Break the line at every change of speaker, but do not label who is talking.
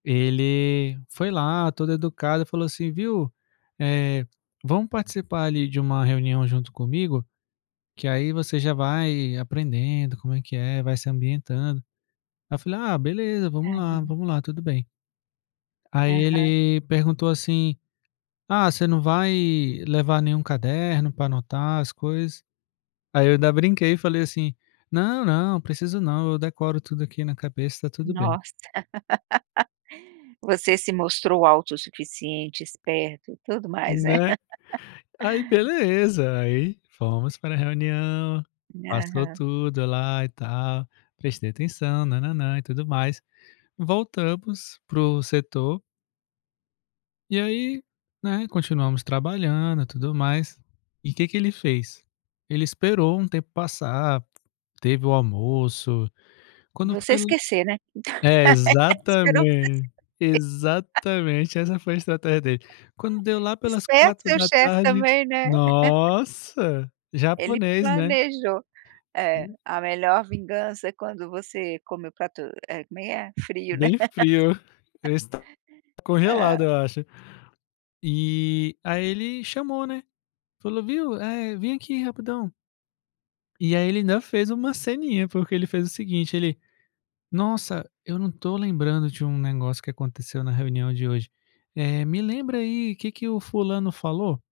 Ele foi lá todo educado e falou assim: "Viu, eh, vamos participar ali de uma reunião junto comigo, que aí você já vai aprendendo como é que é, vai se ambientando". Aí eu falei: "Ah, beleza, vamos lá,
Aham.
vamos lá, tudo bem". Aí
Aham.
ele perguntou assim: "Ah, você não vai levar nenhum caderno para anotar as coisas?" Aí eu ainda brinquei e falei assim: "Não, não, preciso não, eu decoro tudo aqui na cabeça e está tudo bem".
Nossa. Você se mostrou autossuficiente, esperto e tudo mais, é?
Né? Aí beleza, aí fomos para a reunião, passou
Aham.
tudo lá e tal, prestei atenção, nã-nã-nã, e tudo mais, voltamos para o setor e aí, né, continuamos trabalhando e tudo mais, e que que ele fez? Ele esperou um tempo passar, teve o almoço. Quando
Você
foi
esquecer, né?
É exatamente, exatamente essa foi estratégia dele. Quando deu lá pelas
Esperto
quatro
seu
da
chefe
tarde,
também, né?
nossa,
Ele
japonês né?
planejou, eh,
Hum.
a melhor vingança é quando você come o prato, eh, como é que é frio, né?
Bem frio, eu esta
Hã?
congelado eu acho. E, aí ele chamou n é, falou viu, vem aqui rapidão. E aí ele ainda fez uma ceninha, porque ele fez o seguinte, ele: "Nossa, eu não tô lembrando de um negócio que aconteceu na reunião de hoje, eh, me lembra aí que que o fulano falou?".